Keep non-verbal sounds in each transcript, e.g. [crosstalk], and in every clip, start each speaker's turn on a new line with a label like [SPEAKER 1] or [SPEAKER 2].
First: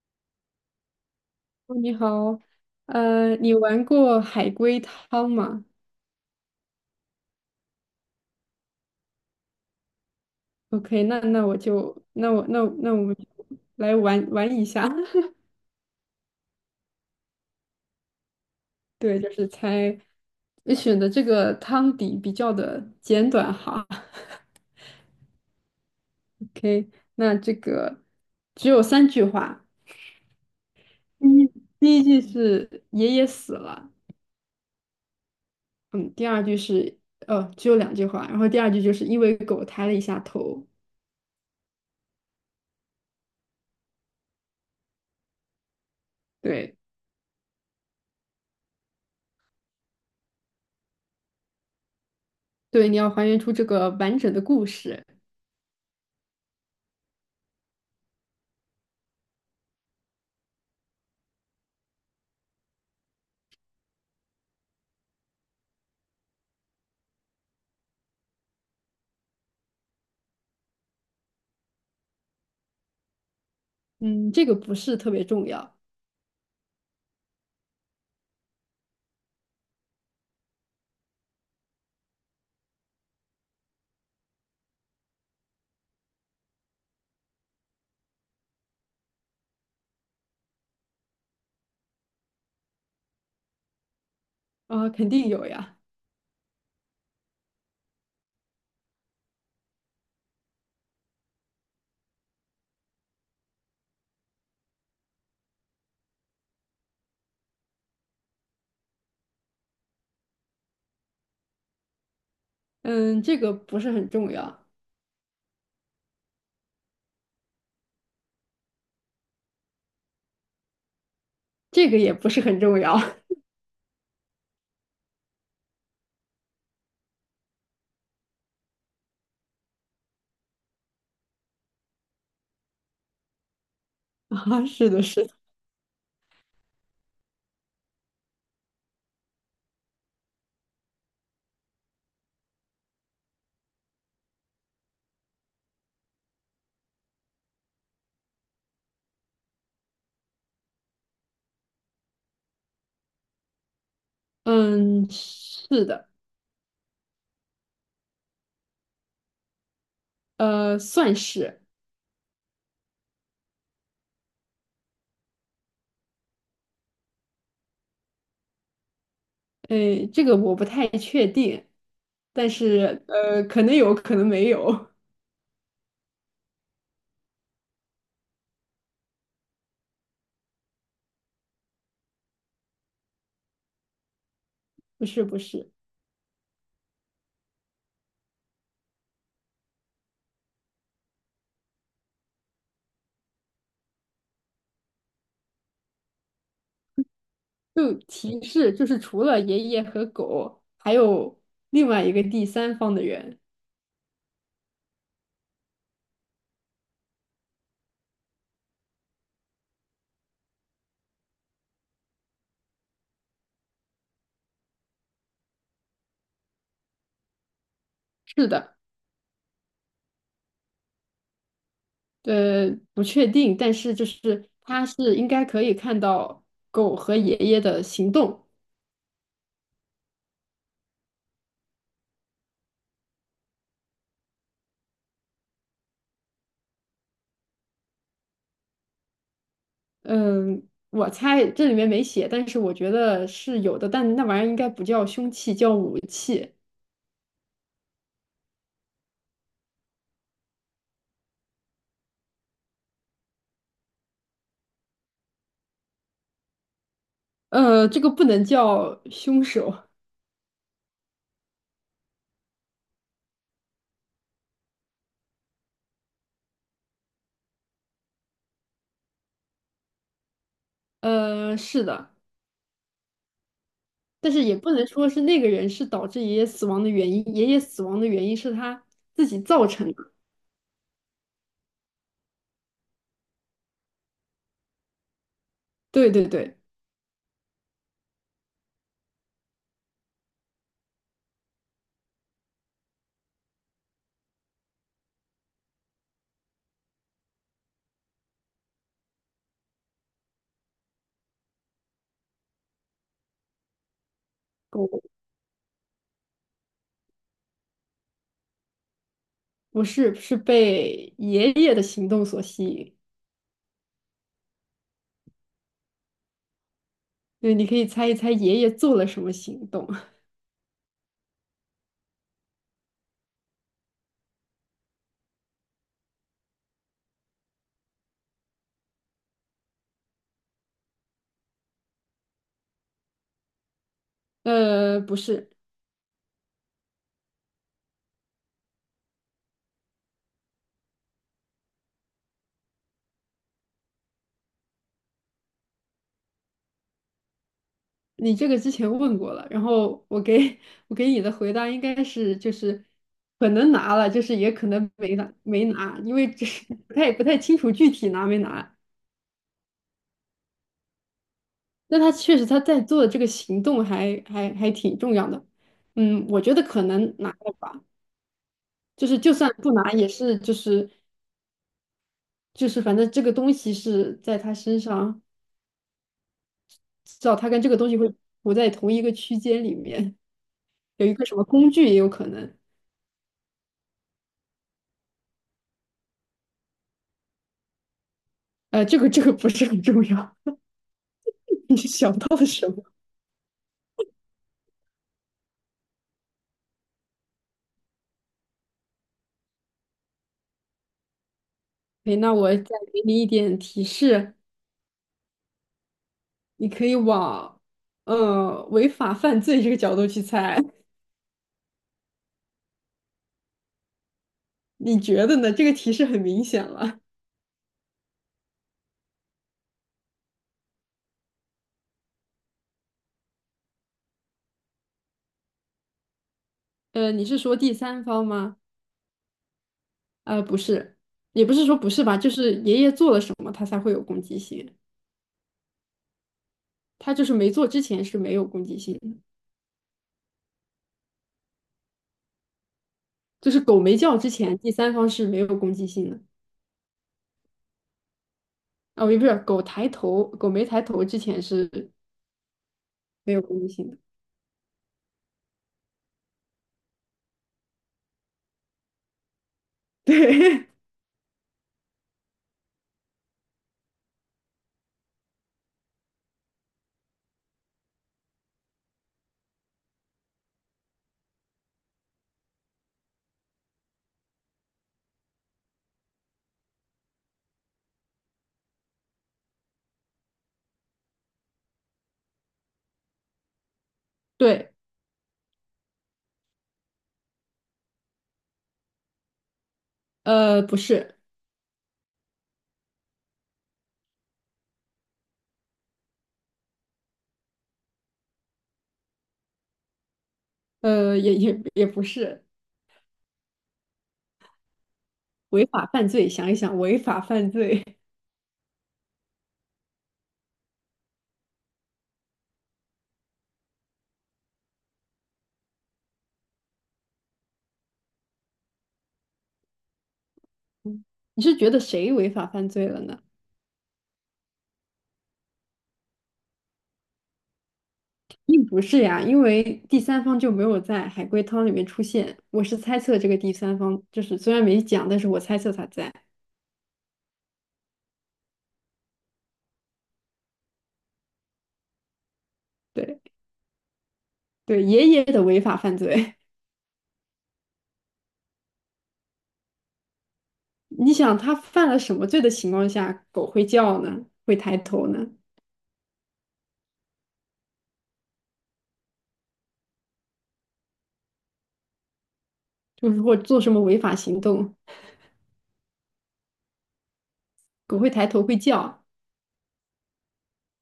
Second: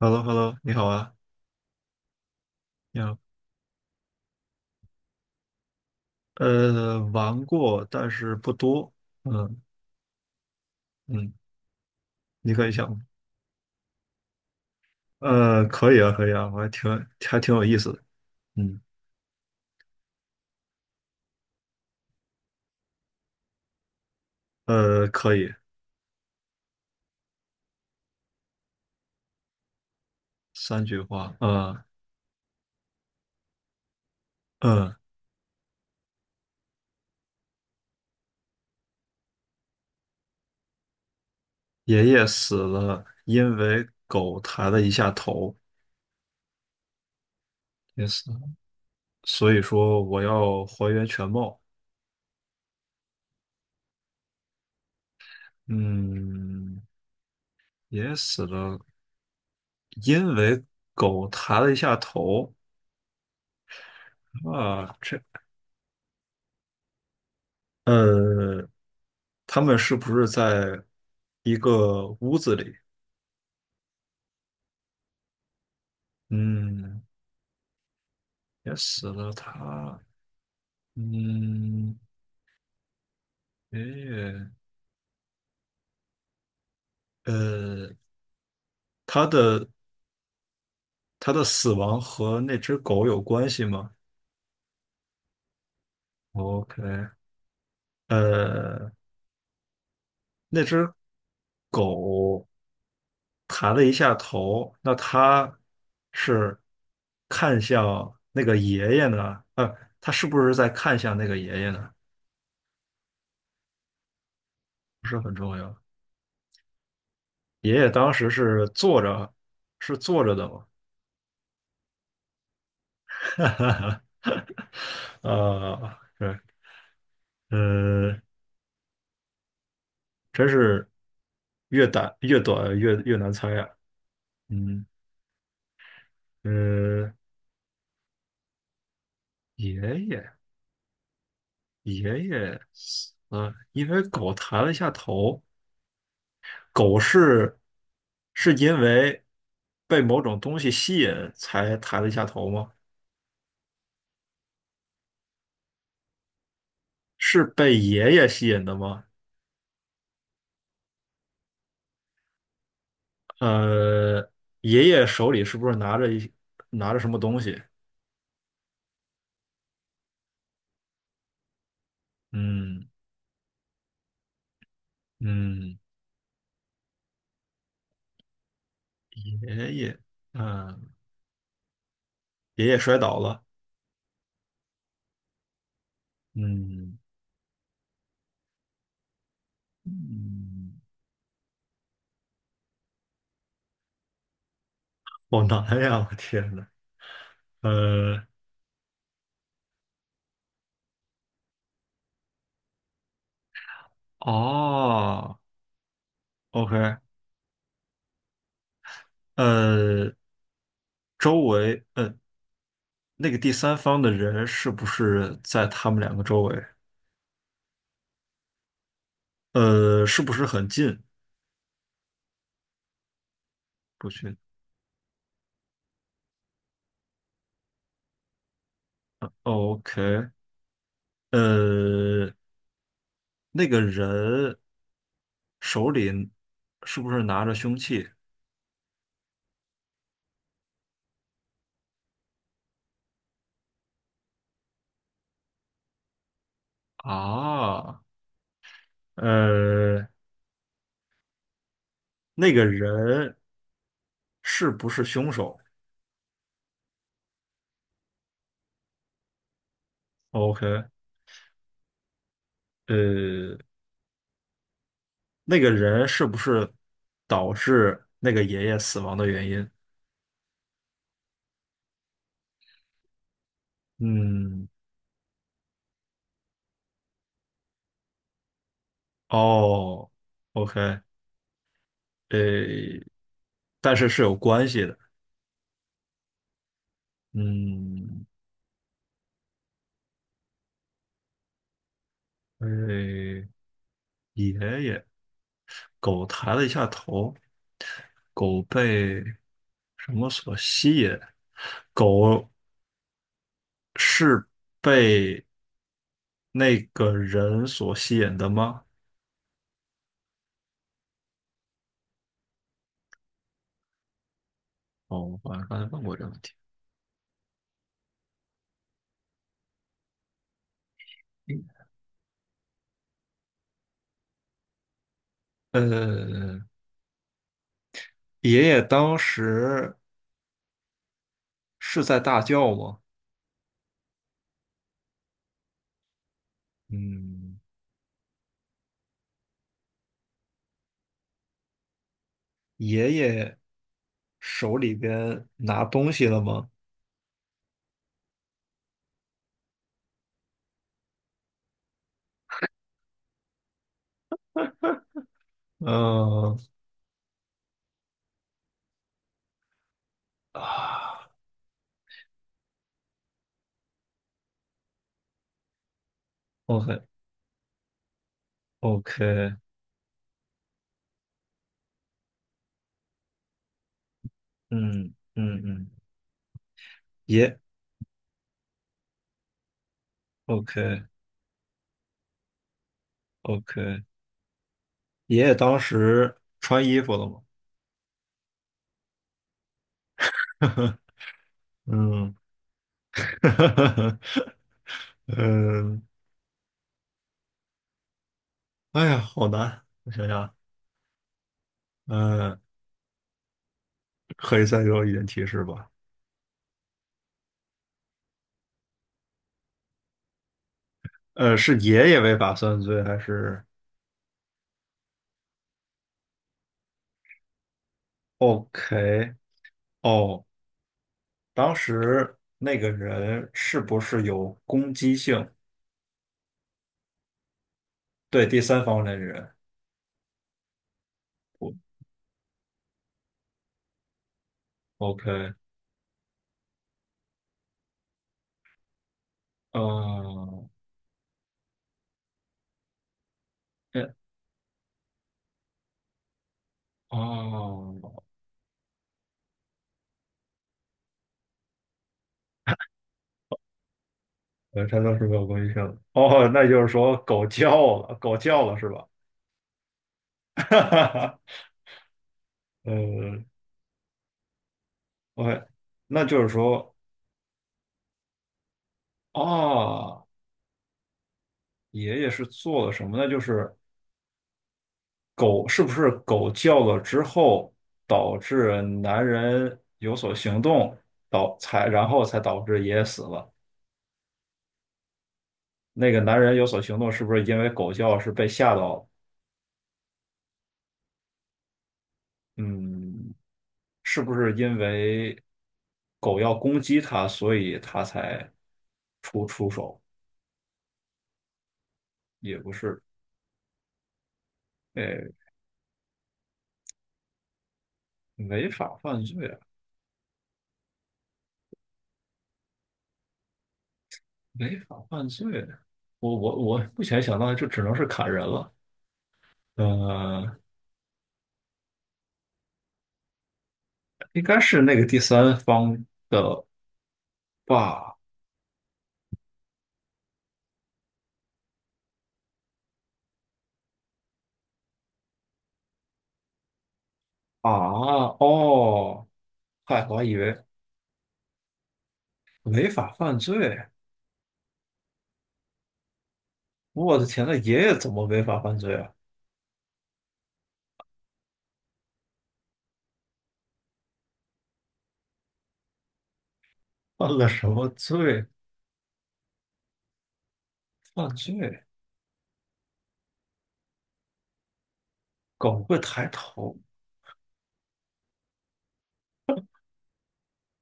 [SPEAKER 1] h e l l o h e l l o 你好啊，
[SPEAKER 2] 哦你好，
[SPEAKER 1] 你好。
[SPEAKER 2] 你玩过海龟汤吗
[SPEAKER 1] 玩过，但是不多。嗯
[SPEAKER 2] ？OK，那
[SPEAKER 1] 嗯。
[SPEAKER 2] 那我就那我
[SPEAKER 1] 你
[SPEAKER 2] 那
[SPEAKER 1] 可以想
[SPEAKER 2] 那我
[SPEAKER 1] 吗。
[SPEAKER 2] 们就来玩一下，[laughs]
[SPEAKER 1] 可以啊，可以啊，我还挺还挺有意思的。嗯，
[SPEAKER 2] 对，就是猜，你选的这个汤底比较的简短哈。[laughs]
[SPEAKER 1] 可以，
[SPEAKER 2] OK,那这个只有三句话，
[SPEAKER 1] 三句
[SPEAKER 2] 第
[SPEAKER 1] 话。
[SPEAKER 2] 一
[SPEAKER 1] 嗯
[SPEAKER 2] 第一句是爷爷死了。
[SPEAKER 1] 嗯。
[SPEAKER 2] 嗯，第二句是只有两句话，然后第二句就是因为狗抬了一下头。
[SPEAKER 1] 爷爷死了，因为狗抬了一下头，
[SPEAKER 2] 对
[SPEAKER 1] 也死了。所以说我要还原全貌。
[SPEAKER 2] 对，你要还原出这个完整的故事。
[SPEAKER 1] 嗯。爷爷死了，因为狗抬了一下头啊，这。呃，他们是不是在一个屋子里？
[SPEAKER 2] 嗯，这个不是特别重要。
[SPEAKER 1] 嗯，也死了他。嗯，爷爷，呃，他的他的死亡和那只狗有关系吗
[SPEAKER 2] 啊，肯定有呀。
[SPEAKER 1] ？OK。呃，那只狗抬了一下头，那它是看向那个爷爷呢？它是不是在看向那个爷爷呢？
[SPEAKER 2] 嗯，这个不是很重要，
[SPEAKER 1] 不是很重要。爷爷当时是坐着，是坐着的嘛，
[SPEAKER 2] 这个也不是很重要。
[SPEAKER 1] [laughs] 对，呃，真是越短越短越难猜啊。
[SPEAKER 2] [laughs] 啊，
[SPEAKER 1] 嗯。
[SPEAKER 2] 是的，是的。
[SPEAKER 1] 呃，爷爷爷爷，因为狗抬了一下头，狗是是因为被某种东西吸引才抬了一下头吗？
[SPEAKER 2] 嗯，是的。
[SPEAKER 1] 是被爷爷吸引的吗？
[SPEAKER 2] 算是。
[SPEAKER 1] 呃，爷爷手里是不是拿着一拿着什么东西？
[SPEAKER 2] 哎，这个我不太确定，但
[SPEAKER 1] 嗯。
[SPEAKER 2] 是可能有可能没有。
[SPEAKER 1] 嗯，爷爷，嗯，爷爷摔倒了。
[SPEAKER 2] [laughs] 不是不是，
[SPEAKER 1] 嗯嗯。好难呀！我天呐。
[SPEAKER 2] 就
[SPEAKER 1] 呃，
[SPEAKER 2] 提示就是除了爷爷和狗，还有另外一个第三方的人。
[SPEAKER 1] 哦，OK。呃，周围，那个第三方的人是不是在他们两个周围？
[SPEAKER 2] 是的。
[SPEAKER 1] 是不是很近？
[SPEAKER 2] 不确定，但是就
[SPEAKER 1] 不去。
[SPEAKER 2] 是它是应该可以看到狗和爷爷的行动。
[SPEAKER 1] 哦， OK。呃，那个人手里是不是拿着凶器
[SPEAKER 2] 嗯，我猜这里面没写，但是我觉得是有的，但那玩意儿应该不叫凶器，叫武器。
[SPEAKER 1] 啊？呃，那个人是不是凶手
[SPEAKER 2] 这个不能叫凶手。
[SPEAKER 1] ？OK。呃，那个人是不是导致那个爷爷死亡的原因？
[SPEAKER 2] 是的，但是也
[SPEAKER 1] 嗯，
[SPEAKER 2] 不能说是那个人是导致爷爷死亡的原因，爷爷死亡的原因是他自己造成
[SPEAKER 1] 哦
[SPEAKER 2] 的。
[SPEAKER 1] ，OK。呃，但是是有关系的。
[SPEAKER 2] 对，
[SPEAKER 1] 嗯。呃，爷爷，狗抬了一下头，狗被什么所吸引？狗是
[SPEAKER 2] 狗
[SPEAKER 1] 被那个人所吸引的吗？
[SPEAKER 2] 不是，是被爷爷的行动所吸引。
[SPEAKER 1] 哦，我好像刚才问过这个问题。
[SPEAKER 2] 对，你可以猜一猜爷爷做了什么行动。[laughs]
[SPEAKER 1] 呃，爷爷当时是在大叫吗？
[SPEAKER 2] 不是，
[SPEAKER 1] 嗯。爷爷手里边拿东西了吗？
[SPEAKER 2] 你这个之前问过了，然后我给 [laughs] 我给你的回答应该是就是可能拿了，就是也可能没拿，因为这
[SPEAKER 1] 嗯
[SPEAKER 2] 是 [laughs] 不太清楚具体拿没拿。
[SPEAKER 1] 啊
[SPEAKER 2] 那他确实他在做的这个行动还挺重要的。嗯，我觉得可
[SPEAKER 1] ，OK。
[SPEAKER 2] 能拿了吧，就
[SPEAKER 1] OK，
[SPEAKER 2] 是就算不拿也是就是反正这个东西是在他身
[SPEAKER 1] 嗯
[SPEAKER 2] 上，
[SPEAKER 1] 嗯嗯，
[SPEAKER 2] 至少他
[SPEAKER 1] 爷
[SPEAKER 2] 跟这个东西会不在同一个区间里面。
[SPEAKER 1] OK。
[SPEAKER 2] 有一个什么工具也有可能。
[SPEAKER 1] OK，爷爷当时穿衣服了吗？
[SPEAKER 2] 这个不是很重要。[laughs] 你
[SPEAKER 1] [laughs]
[SPEAKER 2] 想
[SPEAKER 1] 嗯。
[SPEAKER 2] 到了什么？
[SPEAKER 1] [laughs] 嗯，哎呀，好难，我想想，
[SPEAKER 2] 哎，那我
[SPEAKER 1] 嗯，
[SPEAKER 2] 再给你一点提示，
[SPEAKER 1] 可以再给我一点提示吧？
[SPEAKER 2] 你可以往违法犯罪这个角度去猜。
[SPEAKER 1] 是爷爷违打算罪还是
[SPEAKER 2] [laughs] 你觉得呢？这个提示很明显了。
[SPEAKER 1] ？OK。哦，当时那个人是不是有攻击性？
[SPEAKER 2] 你是说第三方
[SPEAKER 1] 对
[SPEAKER 2] 吗？
[SPEAKER 1] 第三方的人，
[SPEAKER 2] 不是，也不是
[SPEAKER 1] 我
[SPEAKER 2] 说不是吧，就是爷爷做了什么，他才会有攻击性。
[SPEAKER 1] OK。
[SPEAKER 2] 他就是没做之前是没有攻击性的，
[SPEAKER 1] 嗯，
[SPEAKER 2] 就是狗没
[SPEAKER 1] 哎，
[SPEAKER 2] 叫之前，第三方是没有攻击性的。
[SPEAKER 1] 哦，
[SPEAKER 2] 哦，也不是，狗抬头，狗没抬头之前是没有攻击性的。
[SPEAKER 1] 他当时没有攻击性。哦，那就是说狗叫了，狗叫了是吧？
[SPEAKER 2] [laughs]
[SPEAKER 1] [laughs]
[SPEAKER 2] 对
[SPEAKER 1] 哈。呃，OK，那就是说啊，爷爷是做了什么呢？就是狗是不是狗叫了之后，导致男人有所行动，然后才导致爷爷死了。
[SPEAKER 2] 对，
[SPEAKER 1] 那个男人有所行动，是不是因为狗叫是被吓到了。
[SPEAKER 2] 不是，
[SPEAKER 1] 嗯，是不是因为狗要攻击他，所以他才出手？
[SPEAKER 2] 也不是
[SPEAKER 1] 也不是，哎，
[SPEAKER 2] 违法犯罪。想一想，违法犯罪。
[SPEAKER 1] 违法犯罪啊。违法犯罪，我目前想到的就只能是砍人了。呃，
[SPEAKER 2] [laughs] 你是觉得谁违法犯罪了呢？
[SPEAKER 1] 应该是那个第三方吧？
[SPEAKER 2] 并不是呀，因为第三方就没有在海龟汤里面出现。我是猜测这个第三方，就是虽然没讲，但是我猜测他在。
[SPEAKER 1] 啊，哦，嗨，我还以为违法
[SPEAKER 2] 对
[SPEAKER 1] 犯罪。
[SPEAKER 2] 对，爷爷的违法犯罪。
[SPEAKER 1] 我的天，那爷爷怎么违法犯罪啊？
[SPEAKER 2] [laughs] 你想他犯了什么罪的情况下，狗会叫呢？会抬头呢？
[SPEAKER 1] 犯了什么罪？犯罪？
[SPEAKER 2] 就是或做什么违法行动，
[SPEAKER 1] 狗会抬头？
[SPEAKER 2] 狗会抬头会叫。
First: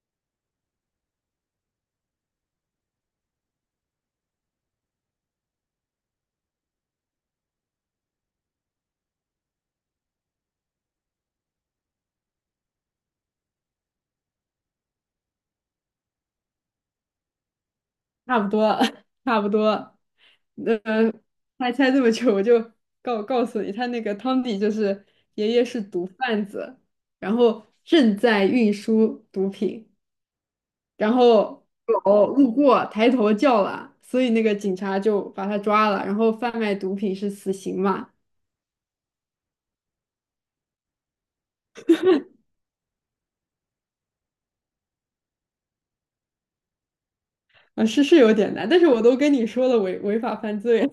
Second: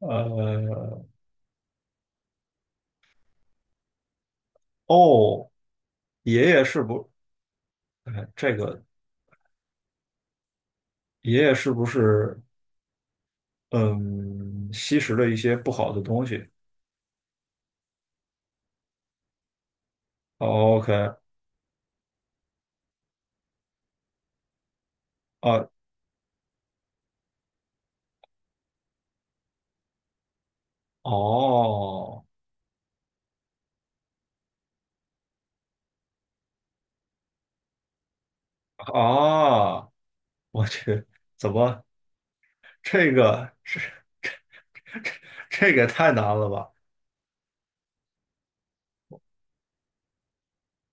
[SPEAKER 1] 呃，哦，爷爷是不？哎，爷爷是不是嗯吸食了一些不好的东西
[SPEAKER 2] 差不多。[laughs] 差不多。
[SPEAKER 1] 哦？OK。
[SPEAKER 2] 呃，还猜这么久，我就告诉你，他那个汤底就是爷爷
[SPEAKER 1] 啊，
[SPEAKER 2] 是毒贩子，然后正在运输毒品，然后
[SPEAKER 1] 哦
[SPEAKER 2] 狗路过抬头叫了，所以那个警察就把他抓了，然后贩卖毒品是死刑嘛。
[SPEAKER 1] 啊，我去，怎么这个这这个也太难了吧？
[SPEAKER 2] 啊，是是有点难，但是我都跟你说了违法犯罪，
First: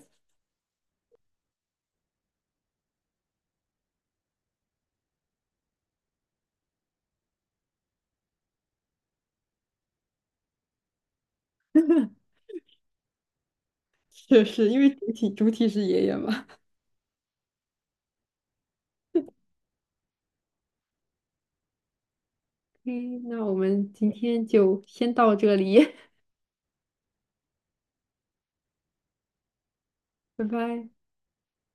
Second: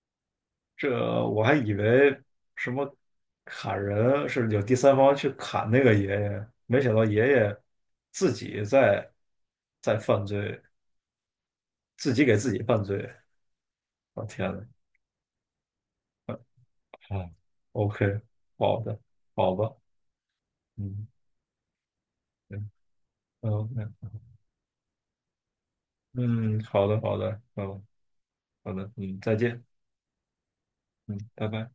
[SPEAKER 1] 这我还以为什么砍人是有第三方去砍那个爷爷，没想到爷爷自己在犯罪，自己给自己犯罪。
[SPEAKER 2] [laughs]
[SPEAKER 1] 我、
[SPEAKER 2] 是
[SPEAKER 1] 天呐，
[SPEAKER 2] 是，因为主体是爷爷嘛。
[SPEAKER 1] 啊，OK。好的，好吧，嗯。嗯
[SPEAKER 2] 嗯，那我们
[SPEAKER 1] ，OK，
[SPEAKER 2] 今天就先到这里。
[SPEAKER 1] 嗯，好的，好的，嗯，好的，嗯，再见，
[SPEAKER 2] [laughs] 拜拜。
[SPEAKER 1] 嗯，拜拜。